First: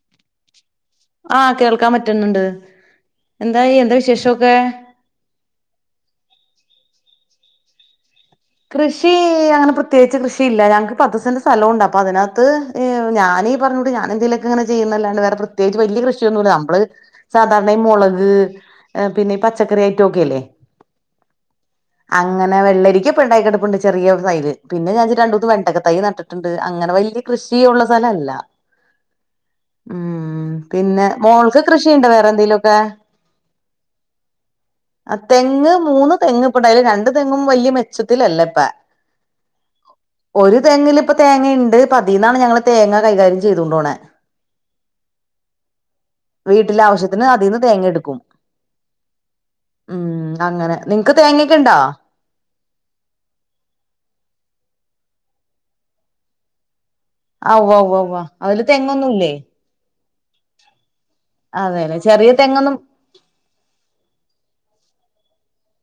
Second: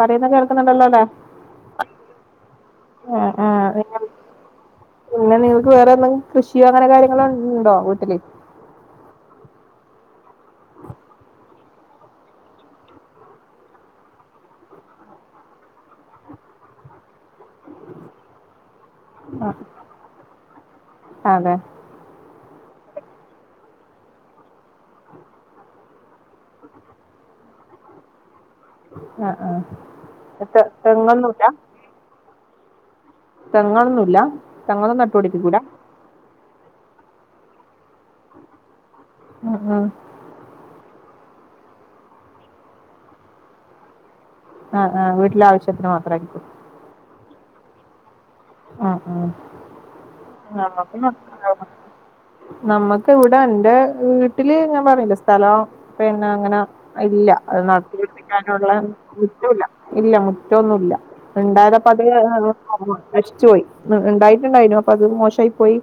പറയുന്ന കേൾക്കുന്നുണ്ടല്ലോ അല്ലേ ആഹ് കേൾക്കാൻ പറ്റ്ന്ന് ണ്ട്. ആ ആ എന്തായീ, എന്താ നിങ്ങൾ വിശേഷൊക്കേ? പിന്നെ നിങ്ങൾക്ക് വേറെ എന്തെങ് കൃഷിയോ അങ്ങനെ കാര്യങ്ങളോ ഇണ്ടോ വീട്ടില്? കൃഷീ അങ്ങനെ പ്രത്യേകിച്ച് കൃഷിയില്ല. ഞങ്ങക്ക് പത്ത് സെന്റ് സ്ഥലവുണ്ട്, അപ്പൊ അതിനകത്ത് ഏ ഞാനീ പർഞ്ഞൂട്ട് ഞാനെന്തേലൊക്കെങ്ങനെ ചെയ്യുന്നല്ലാണ്ട് വേറെ പ്രത്യേകിച്ച് വല്ല്യ കൃഷിയൊന്നൂ ല്ല. നമ്മള് സാധാരണ ഈ മുളക് ഏ പിന്നെ ഈ പച്ചക്കറി അയിറ്റൊക്കെ ഇല്ലേ, അതെ അങ്ങനെ വെള്ളരിക്ക്യും പ്പണ്ടായിക്കെടപ്പുണ്ട് ചെറിയ ഒരു തയ്ല്. പിന്നെ ഞാൻ രണ്ട് മൂന്ന് വെണ്ടക്ക തയ്യ് നട്ട്ട്ട് ണ്ട്. അങ്ങനെ വല്ല്യ കൃഷിയുള്ള സ്ഥലല്ല. ആഹ് ആഹ്. തെ തെങ്ങൊന്നൂല്ലാ? ഷീണ്ടൊ വേറെന്തേലു ഒക്കെ? തെങ്ങൊന്നുല്ല തെങ്ങൊന്നും അ നട്ടുപിടിപ്പിക്കൂല തെങ്ങ് മൂന്ന് തെങ്ങ് ഇപ്പണ്ടായീല് രണ്ട് തെങ്ങും വല്ല്യ മെച് ത്തിലല്ലപ്പ. ഉം ഉം ഒരു തെങ്ങില് ഇപ്പ തേങ്ങയ്ണ്ട്. പ്പതീന്നാണ് ഞങ്ങള് തേങ്ങ കൈകാര്യം ചെയ്തോണ്ടോണേ. ആഹ് ആഹ് വീട്ടിലെ ആവശ്യത്തിന് മാത്രട്ക്കും. വീട്ടിലെ ആവശ്യത്തിന് അതീന്ന് തേങ്ങ എടുക്കും. ആ ആ ഉം അങ്ങനെ. നമ്മക്ക് നിങ് ക്ക് തേങ്ങെക്കെയ്ണ്ടോ? നമ്മക്ക് ഇവിടെ എൻ്റെ വീട്ടില് ഞാൻ പറഞ്ഞില്ലേ സ്ഥലോം പിന്നങ്ങനെ ഇല്ല. ആ അത് ഉവ്വ നടത്തി ഉവ്വ ഉവ്വ [unintelligible] അതില് ക്കാനുള്ള തെങ്ങൊന്നുല്ലേ മുറ്റൊ ഇല്ല. ഇല്ല മുറ്റ ഒന്നുല്ല. അതെല്ലെ ഇണ്ടായതപ്പത് ചെറിയ തെങ്ങൊന്നും [unintelligible] നശിച്ചു പോയി. ഇണ്ടായിട്ട്ണ്ടായ്നു, അപ്പത് മോശായിപ്പോയി.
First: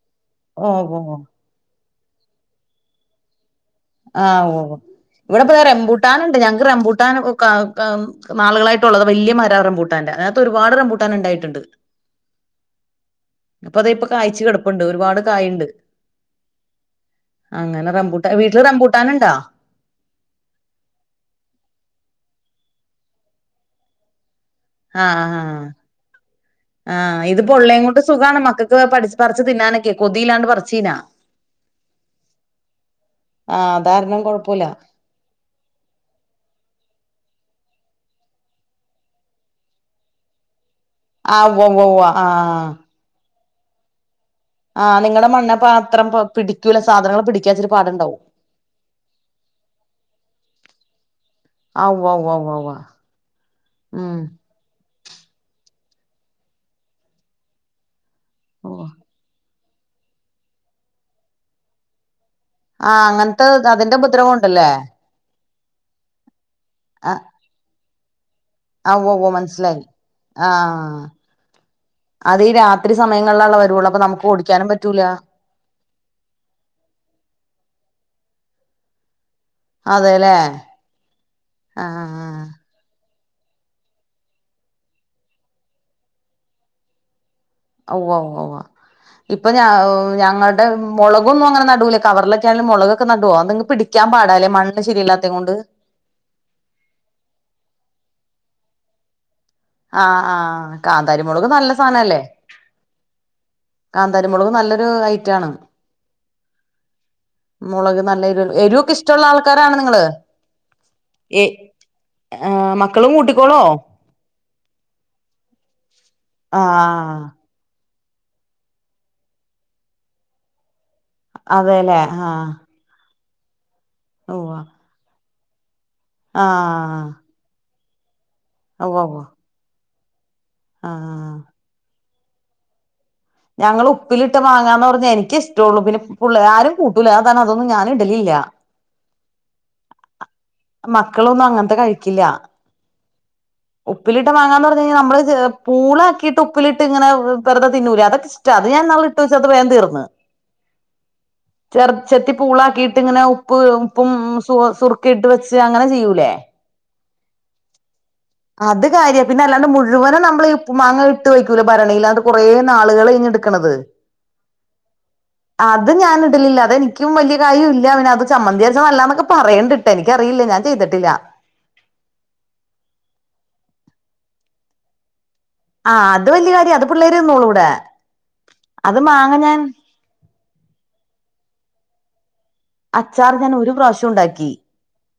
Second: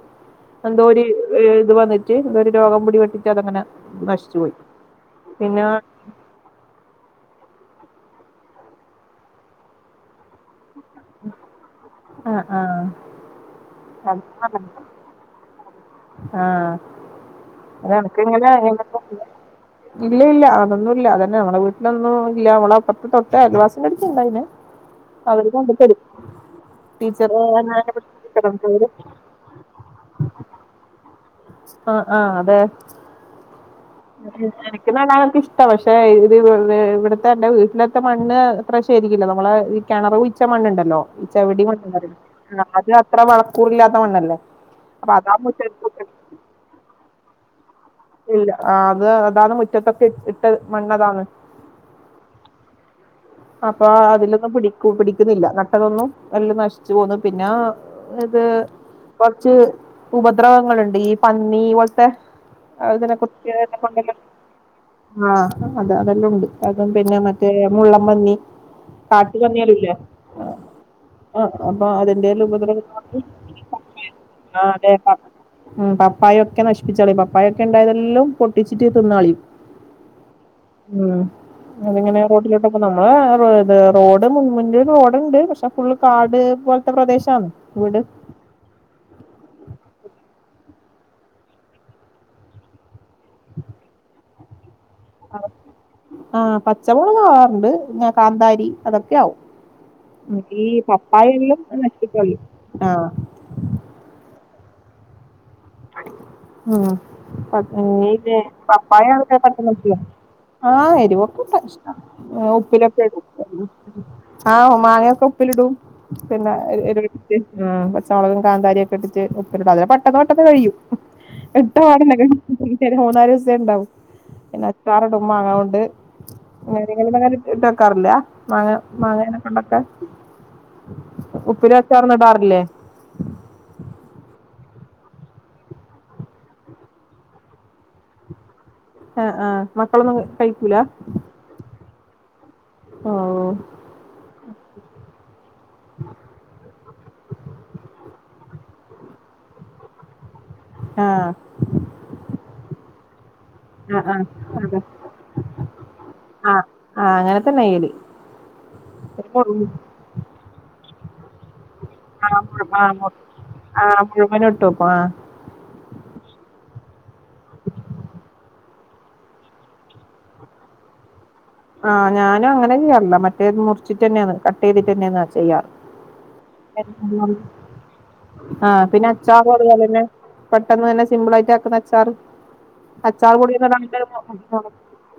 ഓ ഓ എന്തോര് ഏ ഇതു വന്നി ട്ട് ഒരു രോഗം പിടിപെട്ടിട്ട് അതങ്ങനെ. നശിച്ചു ആഹ് പോയി ഓഹ്. ഇവിടെപ്പതാ പിന്നെ ആ റെംപുട് ട്ടാനുണ്ട്. ഞങ്ങക്ക് റംമ്പൂട്ടാൻ ക ക നാളുകളായിട്ടുള്ളത് വല്ല്യ മരാ റംമ്പൂട്ടാന്റെ. അതിനക് ത്തൊരു പാട് റംബൂട്ടാൻ ഇണ്ടായിട്ട്ണ്ട്. ആഹ് അപ്പൊതേ ഇപ്പൊ കായ്ച്ച് കെടപ്പുണ്ട്. ഒരുപാട് കായ്ണ്ട്. ആഹ് അൻക്കെങ്ങനേ വീട്ടില് റംബൂട്ടാൻ ഇണ്ടാ [unintelligible] ഇല്ല ഇല്ല അതൊന്നുല്ല. അതന്നെ നമ്മളെ വീട്ടിലൊന്നും ഇല്ലാ. നമ്മളപ്പൊർത്തെ തൊട്ടെ അയൽവാസിൻ്റെട്ത്ത് ഇണ്ടായ്നു. ആഹ ഹാ ആഹ്, ടീച്ചർ ഇത്പ്പൊള്ളേം കൊണ്ട് സുഖാണ് മക്കക്ക് പഠിച്ച് പറ്ച്ച് ച്ച് തിന്നാനൊക്കെ കൊതിയില്ലാണ്ട് പറിച്ചീനാ. ആഹ് ആഹ് അതേ. ആഹ് അതാർഞ് എനിക്ക് നടാനൊക്കിഷ് ട പക്ഷേ, ഇത് ഇ വേ ഇവിടുത്തെ എന്റെ വീട്ടിലേത്തെ മണ്ണ് അത്ര ശരിയില്ല. നമ്മളെ ഇ കെണറ് കുഴിച്ച മണ്ണ്ണ്ടല്ലോ, ആഹ് ഉവ്വ ചെവിടി ഉവ്വ മണ്ണ് ഉവ്വ പറയും. ആഹ് അത് അത്ര വളക്കൂറില്ലാത്ത മണ്ണല്ലേ. ആഹ് അപ്പൊ നിങ്ങടെ അതാ മണ്ണ് മുറ്റത്ത് പാത്രം പൊ പിടിക്കൂല്ല സാധനങ്ങള് പിടിയ്ക്കാച്ചിരി പാട്ണ്ടാവും. ഇല്ല, ആഹ് അത് അതാണ് മുറ്റത്തൊക്കെ ഇ ഇട്ടെ മണ്ണതാണ്. ഔ വ്വ വ്വ വ്വ വ്വ വാ അപ്പാ അതിലൊന്നും പിടിക്കു പിടിക്കുന്നില്ല നട്ടതൊന്നും. എല്ലം നശിച്ച് പോവ്ന്ന്. പിന്നാ ഇത് ഉവ്വ കുറച്ച് ഉപദ്രവങ്ങളുണ്ട് ഈ പന്നി പോലത്തെ ആഹ് അതിനെ അങ്ങനത്തെ അതിന്റെ കുറിച്ച്ല്ല ഉപദ്രവം ഉണ്ടല്ലേ [unintelligible] ആഹ് അത അതെല്ലാം ഉണ്ട് അതും പിന്നെ ആഹ് മറ്റ ദേ മുള്ളം പന്നി ആഹ് ഉവ്വ ഉവ്വ കാട്ടു മനസ്സിലായി പന്നിയാലുംല്ലേ? ആഹ്. അതിന്റെയെല്ലാം ഉപദ്രവം അതീരാത്രി കൊണ്ട് സമയങ്ങളിലള്ള വരുവുള്ളൂ അപ്പൊ നമുക്ക് ഓടിക്കാനും ആഹ് അതെ പറ്റൂല- പ- ഉം പപ്പായൊക്കെ നശിപ്പിച്ചാളി പപ്പായൊക്കെ ഉണ്ടായതെല്ലാം പൊട്ടിച്ചിട്ട് തിന്നാളിം അതെല്ലേ ഉം ആഹ് അങ്ങനെങ്ങനെ ആഹ് റോട്ടിലും. നമ്മള ത് റോഡ് മുൻ റോഡണ്ട് പക്ഷെ ഫുള്ള് കാട് പോലത്തെ പ്രദേശാന്ന് ഓഹ്വ്വവ്വവ. ഇപ്പൊ ഞ ഞങ്ങളുടെ മുളകൊന്നും അങ്ങനെ നടുല കവറിലൊക്കെ ആലും മൊളക് പോനട്വോ നിങ്ങ് പിടിക്കാൻാടാലേ മണ് ശരില്ലാ ആഹ് പച്ചമൊളക് ആവാറുണ്ട് കാന്താരി അതൊക്കെയ ആവും. ആഹ് ആഹ് ഈ കാന്താരി മുളക് പപ്പായെല്ലോം നല്ല നശിപ്പിച്ചളയും ആഹ്. കാന്താരിമൊളവ് നല്ലൊരു ഐറ്റാണ്. ഉം മുളക് നല്ല എരു [unintelligible] എരുവൊക്കെ ഇഷ്ടമുള്ള പപ്പായക്ക [unintelligible] പറ്റ ആൾക്കാരാണ് നിങ്ങള് ആഹ് എരിവൊക്കെ ഏ ഇണ്ട ഇഷ ആഹ് ഉപ്പിലൊക്കെ മക്കളും കൂട്ടിക്കോളോ ഇടും ആഹ് മാങ്ങയൊക്കെ ഉപ്പിലിടും. പിന്നെ ആഹ് [unintelligible] പച്ചമുളകും കാന്താരിക്കെ ഇട്ടട്ട് ഉപ്പ അതി പെട്ടെന്ന് പെട്ടന്ന് കഴിയും. എട്ട അതെല്ലേ പടന്നക് ആഹ് ഈരുമൂന്നാല് ദിവസത്തെ ഉണ്ടാവും ഉവ്വ പിന്നെ അച്ചാറോടും മാങ്ങ കൊണ്ട് [unintelligible] ആഹ് അങ്ങന ഇട്ടക്കാറില്ല മാങ്ങ ഉവ്വ ഉവ്വ മാങ്ങനെ കൊണ്ടൊക്കെ ആഹ് ഉപ്പില വെച്ചാ ന്ന്ടാറില്ലേ? ഞങ്ങൾ ഉപ്പിലിട്ട് വാങ്ങാന്ന് പറഞ്ഞ എനക്ക് ഇഷ്ടള്ളൂ പിന്നെ പുള്ള് ആരും കൂട്ടൂല അതാരണം അതൊന്നും ഞാന ഇടലില്ല. ആഹ് ആഹ് മക്കളൊന്നും കഴിക്കൂല? മക്കളൊന്നും അങ്ങനത്തെ കഴിക്കില്ല. ഓഹ്. ഉപ്പിലിട്ട വാങ്ങാന്ന് പറഞ്ഞു കഴിഞ്ഞാ നമ്മ പൂളക്കിയിട്ട് ഉപ്പിലി തിങ്ങനെവെറുതെതിന്നൂലെ അതൊക്കെ ഇഷ്ടത് ഞാൻാൾ ഇട്ട് വച്ച അത് വേൻ തീർന്ന്. ആഹ്. ചെറ ചെത്തി പൂളാക്കിയിട്ട് ഇങ്ങനെ ഉപ്പ് ആ ഉപ്പും ആ അതെ സുസുറുക്കിയിട്ട് വെച്ച് അങ്ങനെ ചെയ്യൂലേ ആഹ് അങ്ങനെ തന്നെയ്യല് അത് കാര്യം പിന്നെ അല്ലാണ്ട് മുഴുവനും നമ്മളീ ഉപ്പു മാങ്ങയി ഇട്ട് വയ്ക്കൂല ഭരണിയിലാണ്ട് കുറേ ആ നാളുകള് ഞ്ഞ് എടുക്കണത്. ആ മുഴുവനും ഇട്ട് വെക്കും ആ അത് ഞാൻ ഇടലില്ല അതെനിക്കും വലിയ കാര്യ ഇല്ല അവന് അത് ചമ്മന്തിയാച്ച ല്ലാന്നൊക്കെ പറയേണ്ട് എനിക്കറിയില്ല ഞാൻ ചെയ്തിട്ടില്ല. ആഹ് ഞാനും അങ്ങനെയ ചെയാറില്ല മറ്റേ മുറിച്ചിട്ട് തന്നെയന്ന് കട്ട് ചെയ്തിട്ട് തന്നെയന്നാ ചെയ്യാ ആഹ് അത് വല്യ കാര്യ അത് പിള്ളേരി ന്നോളൂ ഇവിടെ. ആഹ് അത് പിന്നെ മാങ്ങ അച്ചാറ് ഞാൻ അതുപലെന്നെ പെട്ടെന്ന് തന്നെ സിമ്പിൾ ആയിട്ട് ആക്കുന്ന അച്ചാറ് അച്ചാർ ഞാൻ പൊടിയന്ന് ഒരു പ്രാവശ്യം ഉണ്ടാക്കി [unintelligible]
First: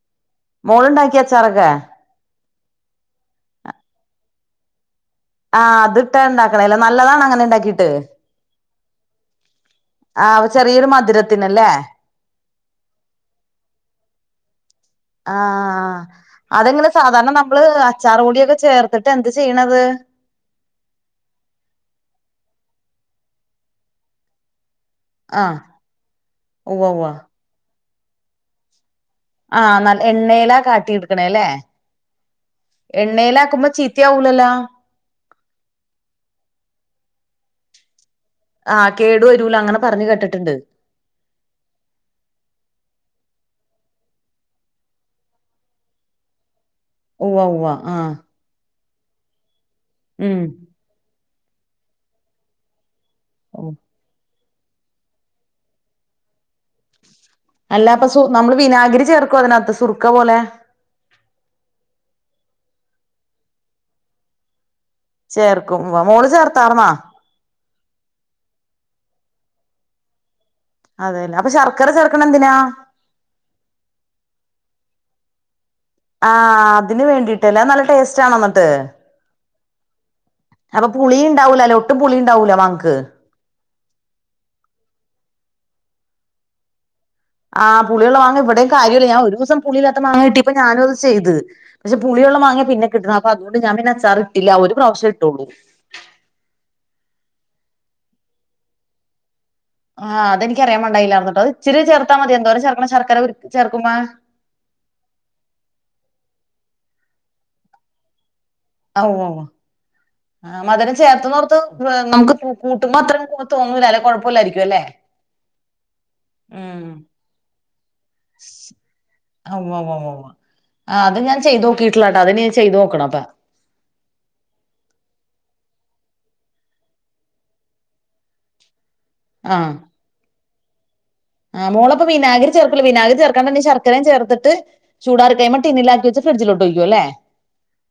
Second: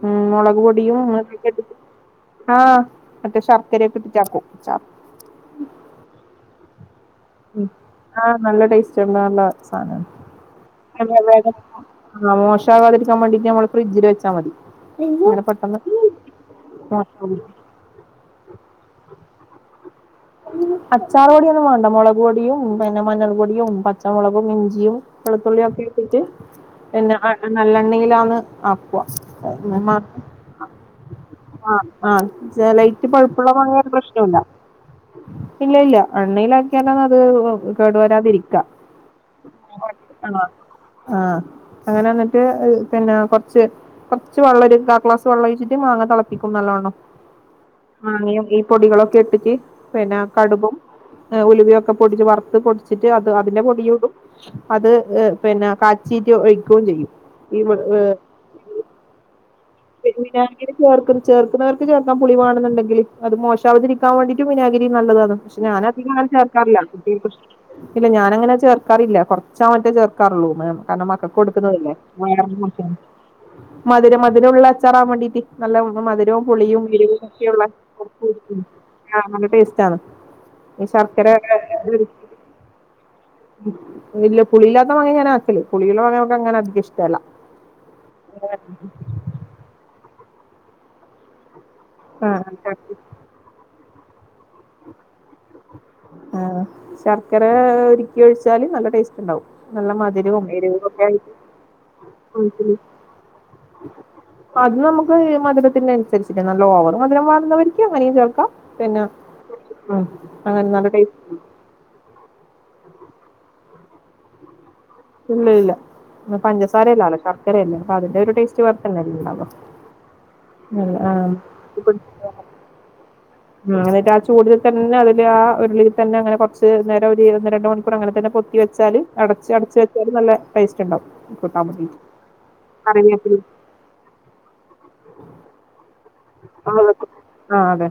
ഉം മൊളക് പൊടിയും. മോളുണ്ടാക്കിയ അച്ചാറൊക്കെ ആഹ് മറ്റേ ശർക്കരയൊക്കെ ഇട്ടിട്ടാക്കും ആഹ് അത് ഇട്ടാ ഉണ്ടാക്ക്ണല്ല നല്ലതാണൊ അങ്ങനെ ഉം. ഇണ്ടാക്കിട്ട്? ആഹ് നല്ല ടേസ്റ്റ് ഉണ്ട് നല്ല- ആഹ് ചെറിയൊരു മധുരത്തിനല്ലേ [unintelligible] മോശാവാതിരിക്കാൻ വേണ്ടിട്ട് നമ്മള് ഫ്രിഡ്ജില് വെച്ചാൽ മതി. അങ്ങനെ പെട്ടെന്ന് ആഹ് അതെങ്ങനെ സാധാരണ മോശാവൂല. നമ്മള് അച്ചാറ് പൊടിയൊക്കെ ചേർത്തിട്ട് എന്ത് ചെയ്യണത്? അച്ചാറ് പൊടിയൊന്നു വേണ്ടാ മൊളക് പൊടിയും പിന്നെ മഞ്ഞൾ പൊടിയും പച്ചമുളകും ഇഞ്ചിയും ആഹ് വെളുത്തുള്ളിയൊക്കെ ഇട്ടിട്ട് ഉവ്വ ഉവ്വ പിന്നെ നല്ലെണ്ണയിലാന്ന് ആക്കുവാ ആഹ് നല്ല എണ്ണയിലാ കാട്ടി എടുക്കണേ [unintelligible] അല്ലേ ആഹ് ആഹ് ചെലൈറ്റ് പഴുപ്പുള്ള എണ്ണയിലാക്കുമ്പോ മാങ്ങയാന്നെ പ്രശ്നൊല്ലാ ചീത്തയാവൂലല്ലോ ഇല്ല ഇല്ല എണ്ണയിലാക്കിയാലാന്നത് അത് ഏഹ് കേടു വെരാതിരിക് ആഹ് കേടു വരൂലാ അങ്ങനെ പറഞ്ഞു കേട്ടിട്ടുണ്ട് ആഹ് അങ്ങനെ വന്നിട്ട് ഏഹ് പിന്നെ കൊറച്ച് കൊറച്ച് വെള്ളം ഒരു കാക്ലാസ് വെള്ള ഒഴിച്ചിട്ട് മാങ്ങ തെളപ്പിക്കും നല്ലോണ്ണം ഉവ്വ ഉവ്വ ആഹ് മാങ്ങയും ഈ പൊടികളൊക്കെ ഇട്ടിറ്റ് പിന്നാ ഉം കടുകും ഏഹ് ഉലുവയൊക്കെ പൊടിച്ച് വറുത്ത് പൊടിച്ചിറ്റ് അത് അതിന്റെ പൊടിയും ഇടും അത് ഏഹ് പിന്നെ കാച്ചീട്ട് ഒഴിക്കുകയും ചെയ്യും ഈ അല്ലാ അപ്പൊ സു നമ്മള് വിനാഗിരി ചേർക്കോ അതിനാത്ത് സുർക്ക പോലെ ചേർക്കും ചേർക്കുന്നവർക്ക് ചേർക്കാം പുളി വേണെന്നുണ്ടെങ്കില് അത് മോശാവതിരിക്കാൻ വേണ്ടി വിനാഗരിയും നല്ലതാണ് പക്ഷെ ചേർക്കും ഉവ്വ മോള് ഞാനധികങ്ങനെ ചേർക്കാറില്ലാ ചേർത്താർന്നാ കുട്ടിയെക് പ്ര ഇല്ലാ ഞാനങ്ങനെ ചേർക്കാറില്ലാ കൊറച്ചോ മറ്റോ ചേർക്കാറുള്ളൂ [unintelligible] കാരണം മക്കക്ക് അതെല്ലേ അപ്പൊ ശർക്കര കൊടുക്കുന്നതല്ലേ ചേർക്കണ എന്തിനാ വയറിന് [unintelligible] മധുരം മധുരൊള്ള അച്ചാറാവാൻ വേണ്ടീട്ട് നല്ല മധുരവും ആഹ് പുളിയും അതിന് എരുവും വേണ്ടിട്ടല്ലേ ഒക്കെയുള്ള അത് നല്ല ടേസ്റ്റ് ആണോ എന്നിട്ട് [unintelligible] ആഹ് നല്ല ടേസ്റ്റാണ് അപ്പൊ പുളി ഇണ്ടാവൂലാല്ലോ ഒട്ടും പുളി ഇണ്ടാവൂലാ മാങ്ങക്ക് ഇല്ല പുളിയില്ലാത്ത മാങ്ങ ഞാൻ ആക്കല് പുളിയുള്ള മാങ്ങ നമ്മക്ക് അങ്ങനെ അധികം ഇഷ്ട്ടല്ലാ ആഹ് പുളിയുള്ള മാങ്ങാ ഇവിടെയും കാര്യല്ല ഞാ ഒരു ദിവസം പുള്ളിയില്ലാത്ത മാങ്ങ കിട്ടിയപ്പ ഞാനും അത് ചെയ്ത് പക്ഷെ ആ പുളിയുള്ള മാങ്ങയാ പിന്നെ കിട്ടുന്നത് അതൊണ്ട് ഞാ പിന്നെ അച്ചാറിട്ടില്ലാ ഒരു പ്രാവശ്യം ഇട്ടുള്ളൂ ആഹ് ശർക്കര ഉരുക്കി ഒഴിച്ചാലും നല്ല ടേസ്റ്റ് ഇണ്ടാവും ആഹ് അതെനിക്കറിയാ പാടിണ്ടായില്ലാർന്നൂട്ടോ അത് ഇച്ചിരി ചേർത്താ മതി എന്തോരം ഒഴിക്കല് ചേർക്കണം ശർക്കര ഉരുക്കി ചേർക്കുമ്പെ അത് നമ്മക്ക് ഏഹ് മധുരത്തിനുസരിച്ചിട്ട് നല്ല ഓവർ മധുരം വേണ്ന്നവരിക്ക് അങ്ങനെയും ചേർക്കാം പിന്നാ ഉം ആഹ് അങ്ങനെ നല്ല മധുരം ടേസ്റ്റ് ചേർത്ത്ന്നോർത്ത് നമുക്ക് കൂട്ടുമ്പോ അത്ര തോന്നൂലാല്ലെ കൊഴപ്പയില്ലായിരിക്കും അല്ലെ ഇല്ല ഇല്ല പിന്നെ ഉം പഞ്ചസാര അല്ലാല്ലോ ശർക്കരയല്ലേ അപ്പോ അതിന്റെ ആ ഒരു ടേസ്റ്റ് വേറെ തന്നെയല്ലേ ഇണ്ടാവാ [unintelligible] ആഹ് അത് ഞാ ചെയ്തോക്കിയിട്ടില്ലട്ടോ അത് ഇനി ഞാൻ ചെയ്തോക്കണം അപ്പാ ഉം എന്നിട്ട് ആ ചൂടില് തന്നെ അതിലാ ആ ഉരുളീ തന്നെ അങ്ങനെ കൊറച്ച് നേരം ഒര് ഒന്ന് രണ്ട് മണിക്കൂറ് അങ്ങനെത്തന്നെ പൊത് ത്തി വെച്ചാല് അടച് അടച്ച് വെച്ചാലും നല്ല ടേസ്റ്റ് ഇണ്ടാവും ആഹ് മോളപ്പോ വിനാഗരി ചേർക്കൂല്ലാ വിനാഗരി ചേർക്കാണ്ടെന്നെ ശർക്കരയും ചേർത്തിട്ട് ചൂടാറി കഴിയുമ്പം ടിന്നിലാക്കി വെച്ച് ഫ്രിഡ്ജിലോട്ട് ആഹ് അല്ലേ വെക്കും ആഹ് അതെ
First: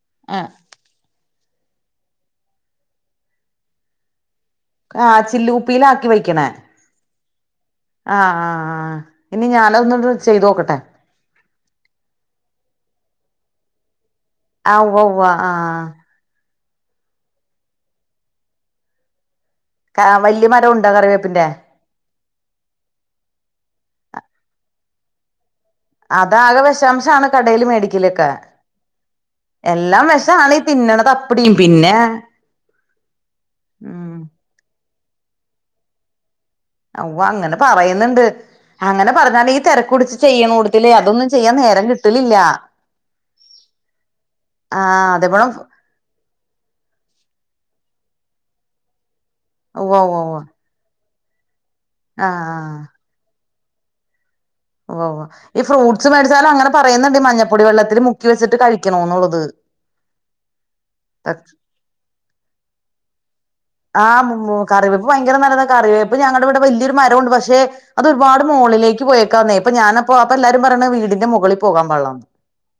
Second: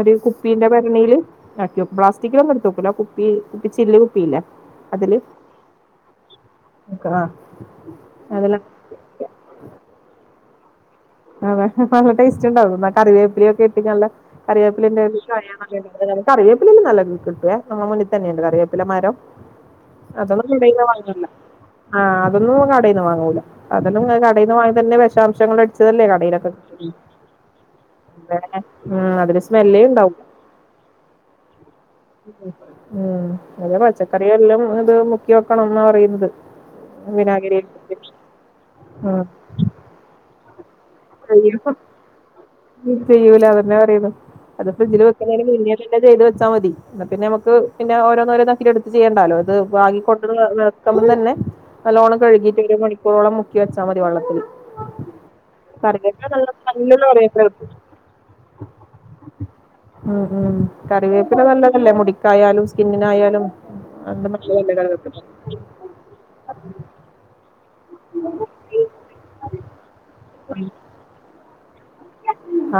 ഒരു ആ കുപ്പീന്റെ ഭരണീല് ആക്കി വെക്കും പ്ലാസ്റ്റിക്കിലൊന്നും എടുത്തെക്കൂല്ലാ കുപ്പി കുപ്പി ചില്ല് കുപ്പിയില്ലേ? ആഹ് ചില്ല് കുപ്പിയിലാക്കി വെക്കണേ ക്കും ആഹ് ആഹ് അതില് ആഹ് ആഹ് ഇനി ഞാനതൊന്നൂടെ ചെയ്ത് നോക്കട്ടെ അതെ നല്ല ടേസ്റ്റ് ഇണ്ടാവും കറിവേപ്പിലയൊക്കെ ഇട്ടിറ്റ് നല്ലെ ആ ഉവ്വ കറിവേപ്പിലെൻ്റെ ഉവ്വ [unintelligible] കറിവേപ്പിലയെല്ലം നല്ല കിട്ടുവേ നമ്മ മുന്നിത്തന്നെയുണ്ട് കറിവേപ്പില മരം ആ വല്യ അതൊന്നും മരം [unintelligible] ഉണ്ടോ വാങ്ങില്ലാ കറിവേപ്പിന്റെ ആഹ് അതൊന്നും കടേന്ന് വാങ്ങൂലാ അതെല്ലം കടേന്ന് വാങ്ങിയതന്നെ വെഷാംശങ്ങളടി അതാകെ വെഷാംശമാണ് കടേല് മേടിക്കലൊക്കെ ഉം അതില് സ്മെല്ലേ എല്ലാം ഉണ്ടാവൂ വെഷാണിപ് തിന്നണതപ്പിടിയും പിന്നെ ഉം അതെ ഉം പച്ചക്കറിയെല്ലാം ഇത് മുക്കി വെക്കണെന്നാ പറയുന്നത് ഔവ്വാ അങ്ങനെ വിനാഗിരി പറയുന്നുണ്ട് അങ്ങനെ ഉം പറഞ്ഞാല് ഈ തെരക്ക് പിടിച്ച് ചെയ്യണോടത്തില് അത് അതൊന്നും ചെയ്യാൻ ചെയ്യും നേരം കിട്ടലില്ല. [unintelligible] ചെയ്യൂല അതന്നെ പറയുന്നു അത് ആ ഫ്രിഡ്ജ്ൽ വെക്ക അതേപോലെ [unintelligible] പിന്നെ ചെയ്ത് വെച്ചാ മതി ന്ന പിന്നെ നമ്മക്ക് പിന്നെ ഓരോന്നോരോന്നാക്കി എട് ചെയ്യണ്ടാലോ അത് ഉവ്വ വാങ്ങി ഉവ്വ കൊട്ത്തത് ഉവ്വ വ വ വക്കുമ്പോൾ തന്നെ നല്ലോണം ആ കഴുകിട്ട് ആ ഒരു മണി [unintelligible] ളം മുക്കി വെച്ചാ മതി വള്ളത്തില്. ഓ ഓ ഈ ഫ്രൂട്ട്സ് മേട്ച്ചാലും അങ്ങനെ സ്മെല്ലുള്ള പറയുന്നുണ്ട് മഞ്ഞ കറിവേപ്പില പൊടി വെള്ളത്തില് മുക്കി വെച്ചിട്ട് കഴിക്കണോന്നുള്ളത് അ ന [unintelligible] ല്ലേ മുടിക്കായാലും സ്കിന്നിനായാലും. ആഹ് അത് മു മു നല്ലതല്ലേ കറിവയ്പ്പ് കറിവേപ്പില ഭയങ്കര നല്ലതാ കറിവേയ്പ്പ് ഞങ്ങള്ടെ വീട്ട് വലൃയൊരു മരം ഉണ്ട് പക്ഷെ. അതൊര്പാട് മോളിലേക്ക് പോയേക്കാന്നേ ഇപ്പൊ ഞാന് അപ്പോ അപ്പൊ എല്ലാരും പറയണ് വീടിന്റെ മുകളിൽ പോകാൻ പാടില്ലാന്ന്.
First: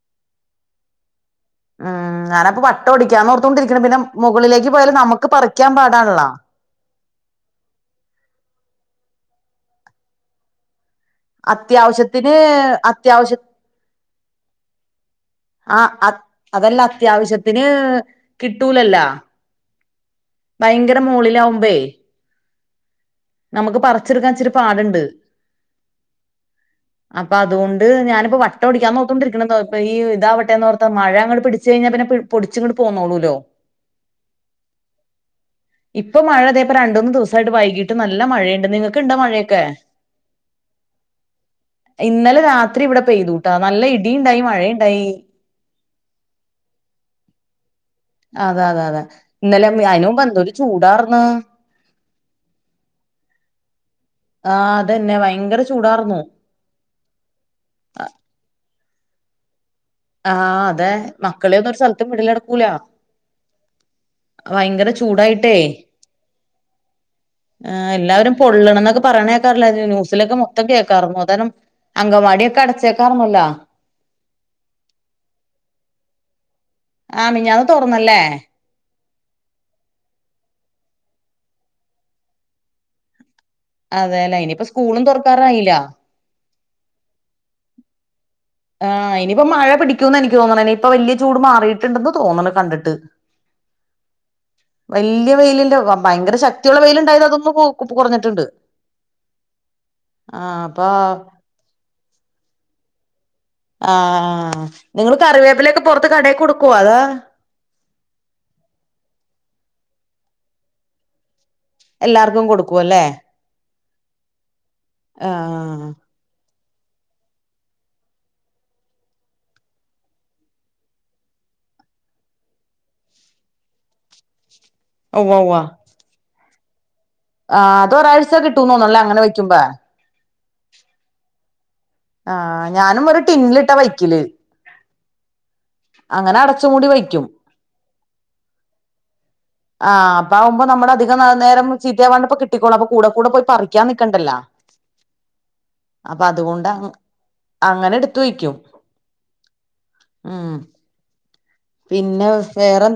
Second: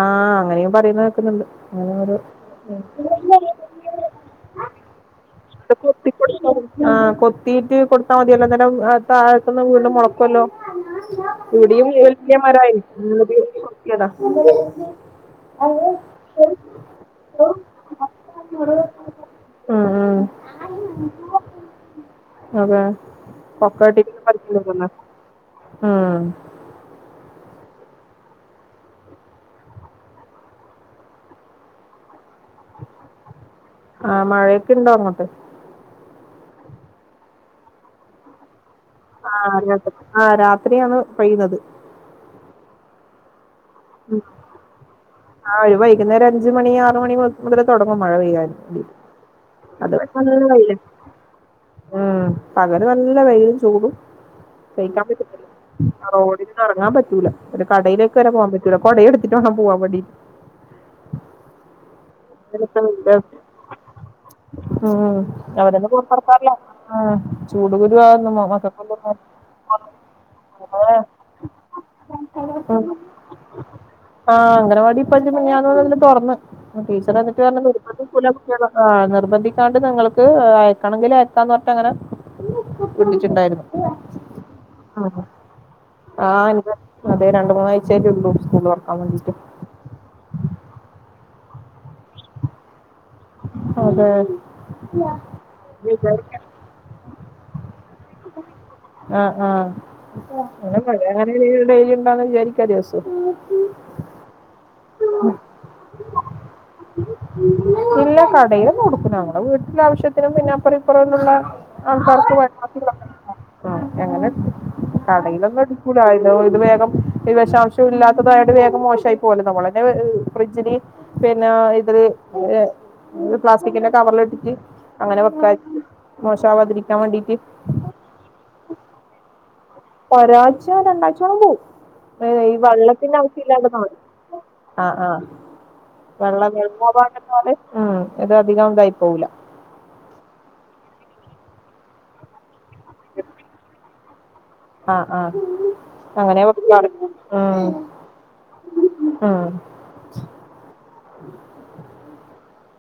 ആഹ് അങ്ങനെയും പറയുന്ന കേക്കുന്നുണ്ട്. ഉം അങ്ങനെ ഓരോ ഞാനപ്പൊ പട്ട ഒടിക്ക്യന്നോർത്തോണ്ടിരിക്ക്ണ് പിന്നെ മുകളിലേക്ക് പോയാലും നമുക്ക് പറിക്ക്യാൻ പാടാണല്ലോ. ആഹ് കൊത്തീറ്റ് കൊട്ത്താ മത്യേലോ അന്നേരം താഴത്ത്ന്ന് വീണ്ടും മൊളക്കുല്ലോ. ഇവിടെയും അത്യാവശ്യത്തിന് വെല്ല്യ മരയ്ര്ന്നു അത്യാവശ്യ [unintelligible] കൊത്യേത. ആഹ് അ അതല്ലാ അത്യാവശ്യത്തിന് കിട്ടൂലല്ല. ഉം ഉം. ഭയങ്കര മോളിലാവുമ്പേ. അതെ നമുക്ക് പൊക്കാട്ടി പറിച്ചെടുക്കാൻ ഇച്ചിരി പാടുണ്ട് [unintelligible] ആഹ്. അപ്പ അതോണ്ട് ഞാന്പ്പം വട്ടോടിക്കന്നോർതോണ്ടിരിക്കാണത പ്പ ഈ താവട്ടെ ന്നോർത മഴ അങ്ങോട്ട് പിടിച്ചയ്ഞ പിന്നെ പി പൊട്ച്ചിങ്ങട്ട് പോന്നോളൂല്ലോ. ആഹ് മഴയ്ക്കിണ്ടോ അങ്ങോട്ട്? ഇപ്പം മഴ തേ പ്പ രണ്ടൂന്ന് ദിവസായിട്ട് വൈകീട്ട് നല്ല മഴയ്ണ്ട് നിങ്ങ ആഹ് [unintelligible] ആ രാത്രിയാണ് പെയ്തത്. ഇന്നലെ രാത്രി വടെ പെയ്തൂട്ടാ നല്ല ഇടിണ്ടായി മഴയീണ്ടായി. ആഹ് ഒരു വൈകുന്നേര അഞ്ച് മണി ആറ് മണി മു തലേ തൊട്ങ്ങും മഴ പെയ്യാൻ അതെ ഇ അതെ അതെ ഇന്നലെ അത് അതിന് മുമ്പ് എന്തൊരു [unintelligible] ചൂടാർന്ന് ഉം പകല് നല്ല വെയില് ചൂടും ആ സയ്‌ക്കാൻ അതന്നെ പറ്റതില്ല ഭയങ്കര ആ ചൂടാർന്നു റോഡ അറങ്ങാൻ പറ്റൂല ഒരു കടയിലേക്ക് വരെ പോവാൻ പറ്റൂല കൊട എടുത്തിട്ട് വേണം പോവാൻ വേണ്ടി. ആഹ് അതെ മക്കളെ ഒ [unintelligible] രു സല്ത്ത്ക്ക് വിടില [unintelligible] ണ്ടേ ഭയങ്കര ഉം ചൂടായിട്ടേ അവരെന്നും പൊർത്തറ്ക്കാർല ആ ആ, ചൂട് കുരു ആവും എല്ലാവരും മുഖക്കെ. പൊള്ളണന്നൊക്കെ [unintelligible] ന്യൂസിലൊക്കെ മൊത്തം കേക്കാർന്നു അതാരം അങ്കംവാടി ഒക്കെ അടച്ചേക്കാർന്നല്ലോ. ആഹ് അംഗനവാടി പ്പഞ് മിഞ്ഞാന്ന് മുതല് തൊറന്ന് ആഹ് ടീച്ചറന്നിട്ട് മിഞ്ഞാന്ന് പറഞ് തൊറന്നല്ലേ [unintelligible] ല കുട്ട്യാള്. ആഹ് നിർബന്ധിക്കാണ്ട് നിങ്ങൾക്ക് അയക്കണെങ്കിലയക്കാന്ന് പറഞ്ട്ടങ്ങനെ [unintelligible] ണ്ടായ്രുന്നു. അതെലേ ഇനിപ്പ സ്കൂളും തൊർക്കാറായില. ആഹ് [unintelligible] അതേ രണ്ട് മൂന്നാഴ്ചറ്റേ ള്ളൂ. ആഹ് ഇനിപ്പം മഴ പിടിക്കൂന്ന നിക്ക് തോന്നണെ നിപ്പ വല്ല്യെ ചൂട് മാറീട്ടുണ്ടന്ന് തോന്ന്ണ് കണ്ട്ട്ട്. അതെ വല്ല്യ വെയിലില്ല ഭയങ്കര ശക്തിയുള്ള വെയില്ണ്ടായതതൊന്നു പോ ആഹ് ആ ആഹ് അപ്പൊ [unintelligible] യിലി ണ്ടാവന്ന് വിചാരി ക്ക ദിവസൂം. ആഹ് നിങ്ങള് കറിവേപ്പിലൊക്കെ പൊർത്ത് കടേ കൊടുക്കുവോ അതോ? ഇല്ല കടയില് കൊട്ക്കൂല ഞമ്മടെ വീട്ട്ല ആവശ്യത്തിനും പിന്നെ അപ്പറം ഇപ്പറ [unintelligible] ള്ള ആൾക്കാർക്ക് എല്ലാർക്കും കൊടുക്കും [unintelligible] അല്ലേ ആഹ് എങ്ങനെ കടീലൊന്നും ആഹ് ട്ക്കൂല അ [unintelligible] ഇത് വേഗം. ഈ വെഷാംശം ഇല്ലാത്തതായോണ്ട് വേഗം മോശായി പോവല്ലോ നമ്മളന്നെ ഫ്രിഡ്ജില് പിന്നെ. പ്ലാസ്റ്റിക്കിന്റെ കവറിലിലിട്ടിട്ട് അങ്ങനെ ഉവ്വ ഉവ്വ വെക്കാച് മോശാവാതിരിക്കാ വേണ്ടീട്ട് ആ അതൊരാഴ്ച കിട്ടൂതോന്ന്ണൂ ല്ലേ അങ്ങനെ വെക്കുമ്പോ ഒരാഴ്ച്ച രണ്ടാഴ്ചോളം പോവും ഈ ആഹ് ഞാനും വെള്ളത്തിന്റെ ഒരു ടിന്നിലിട്ടാ അംശയില്ലാണ്ടാവണം വയ്ക്കല് ആ ആ അങ്ങനെ വെള്ളം നിൽ അടച്ചും മൂടി വയ്ക്കും [unintelligible] ഇതധികം ഇതായി പോവും ആഹ് അപ്പാവുമ്പോ നമ്മ അധിക നാ നേരം ചീത്തയാവാണ്ട പ്പൊ കി ട്ടിക്കോളും അപ്പൊ കൂടെ കൂടെ പോയി പറിക്കാൻ നിക്കണ്ടല്ലോ ആഹ് ആഹ് അപ്പൊ അങ്ങനെ അതുകൊണ്ട് പറിക്കാർ ഉം അങ്ങനെ എടുത്ത് വെക്കും ഉം ഉം പിന്നെ വേറെ